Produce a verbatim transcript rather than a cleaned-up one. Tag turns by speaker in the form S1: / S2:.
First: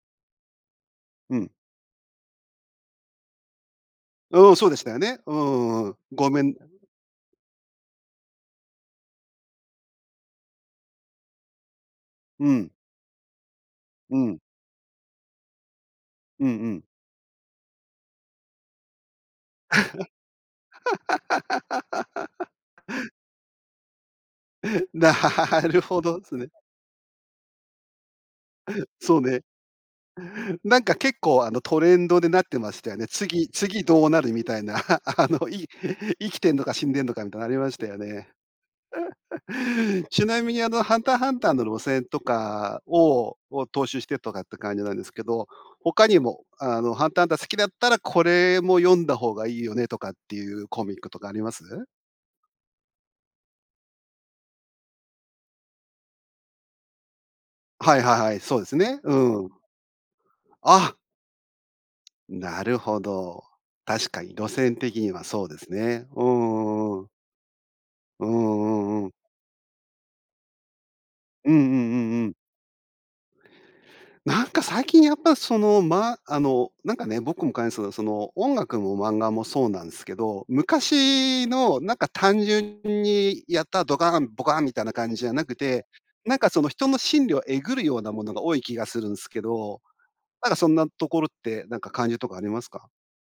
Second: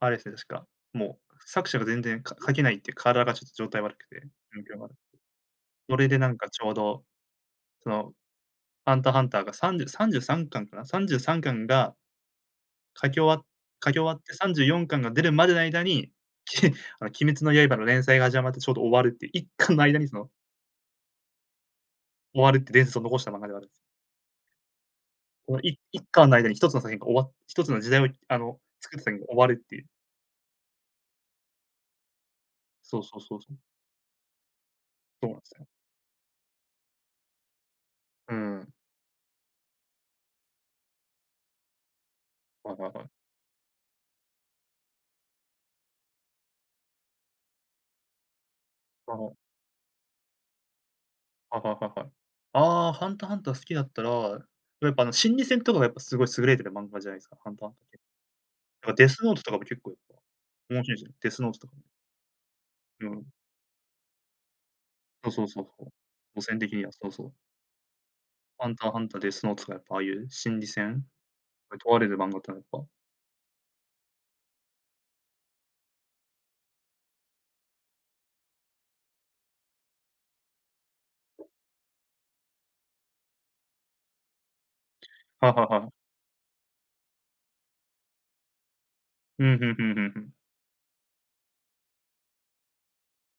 S1: あれですね、確か。もう、
S2: うん。
S1: 作者が全然か書けないって、体がちょっと状態が悪くて、
S2: うん、そうで
S1: 状況
S2: し
S1: が。
S2: たよね。うんうんう
S1: そ
S2: ん、
S1: れでな
S2: ご
S1: ん
S2: め
S1: か
S2: ん
S1: ちょうど、その、ハンターハンターがさんじゅうさんじゅうさんかんかな、さんじゅうさんかん
S2: うん。
S1: 書き終わっ書き終わ
S2: う
S1: って
S2: ん。
S1: さんじゅうよんかんが出るまでの間に、
S2: うん
S1: き
S2: う
S1: っ
S2: ん。
S1: あの鬼滅の刃の連載が始まってちょうど終わるっていういっかんの間にその終 わるって伝説を残した漫画ではあるんです。
S2: な
S1: このい
S2: る
S1: い
S2: ほ
S1: っ
S2: どで
S1: かん
S2: す
S1: の間
S2: ね。
S1: に一つの作品が終わっ一つの時代を、あの、作った作
S2: そう
S1: 品が終
S2: ね。
S1: わるっていう。
S2: なんか結構、あの、トレンドでなってましたよ
S1: そう
S2: ね。
S1: そうそうそ
S2: 次
S1: う。
S2: 次どうなるみたいな、あ、あ
S1: そうなんで
S2: の、
S1: すよ。
S2: い生きてんのか死んでんのかみたいなありましたよね。
S1: うーん。
S2: ちなみに、あの、ハンターハンターの路線と
S1: はい
S2: か
S1: はいはい。
S2: をを踏襲してとかって感じなんですけど、他にも、あの、ハンターハンター好きだったら、これも読ん
S1: あ
S2: だ方
S1: の
S2: がいいよねとかっていうコミックとかありま
S1: はいはい
S2: す？
S1: はいはい。ああ、ハンターハンター好きだったら、やっぱあの心理戦とかがやっぱすごい優れてる漫画じゃないですか。ハンターハンターっ
S2: は
S1: て。
S2: いはいはい。そうです
S1: なんか
S2: ね。
S1: デ
S2: う
S1: スノート
S2: ん。
S1: とかも結構やっぱ、面
S2: あ
S1: 白いです。デスノートとか。
S2: なるほ
S1: うん。
S2: ど。確かに路線的には
S1: そうそ
S2: そう
S1: う
S2: で
S1: そう
S2: す
S1: そう。
S2: ね。う
S1: 路線的に
S2: んう
S1: は、
S2: んう
S1: そ
S2: ん。
S1: うそう。
S2: うん
S1: ハンター
S2: う
S1: ハ
S2: んう
S1: ン
S2: ん。
S1: ター、デスノートとかやっぱああいう心理戦、
S2: うんうん
S1: 問
S2: う
S1: われる
S2: んう
S1: 漫
S2: ん。
S1: 画っていうのはやっぱ
S2: なんか最近やっぱ、その、ま、あの、なんかね。僕も感じですけど、その、音楽も漫画もそうなんすけど、昔の、なんか単純にやったドカン、ボカンみたいな感じじゃな
S1: は
S2: く
S1: は
S2: て、
S1: は。
S2: なんかその、人の心理をえぐるようなものが多い気がするんすけ
S1: うん。ふん
S2: ど、
S1: ふんふんふん。
S2: なんかそんなところって、なんか感じとかありますか？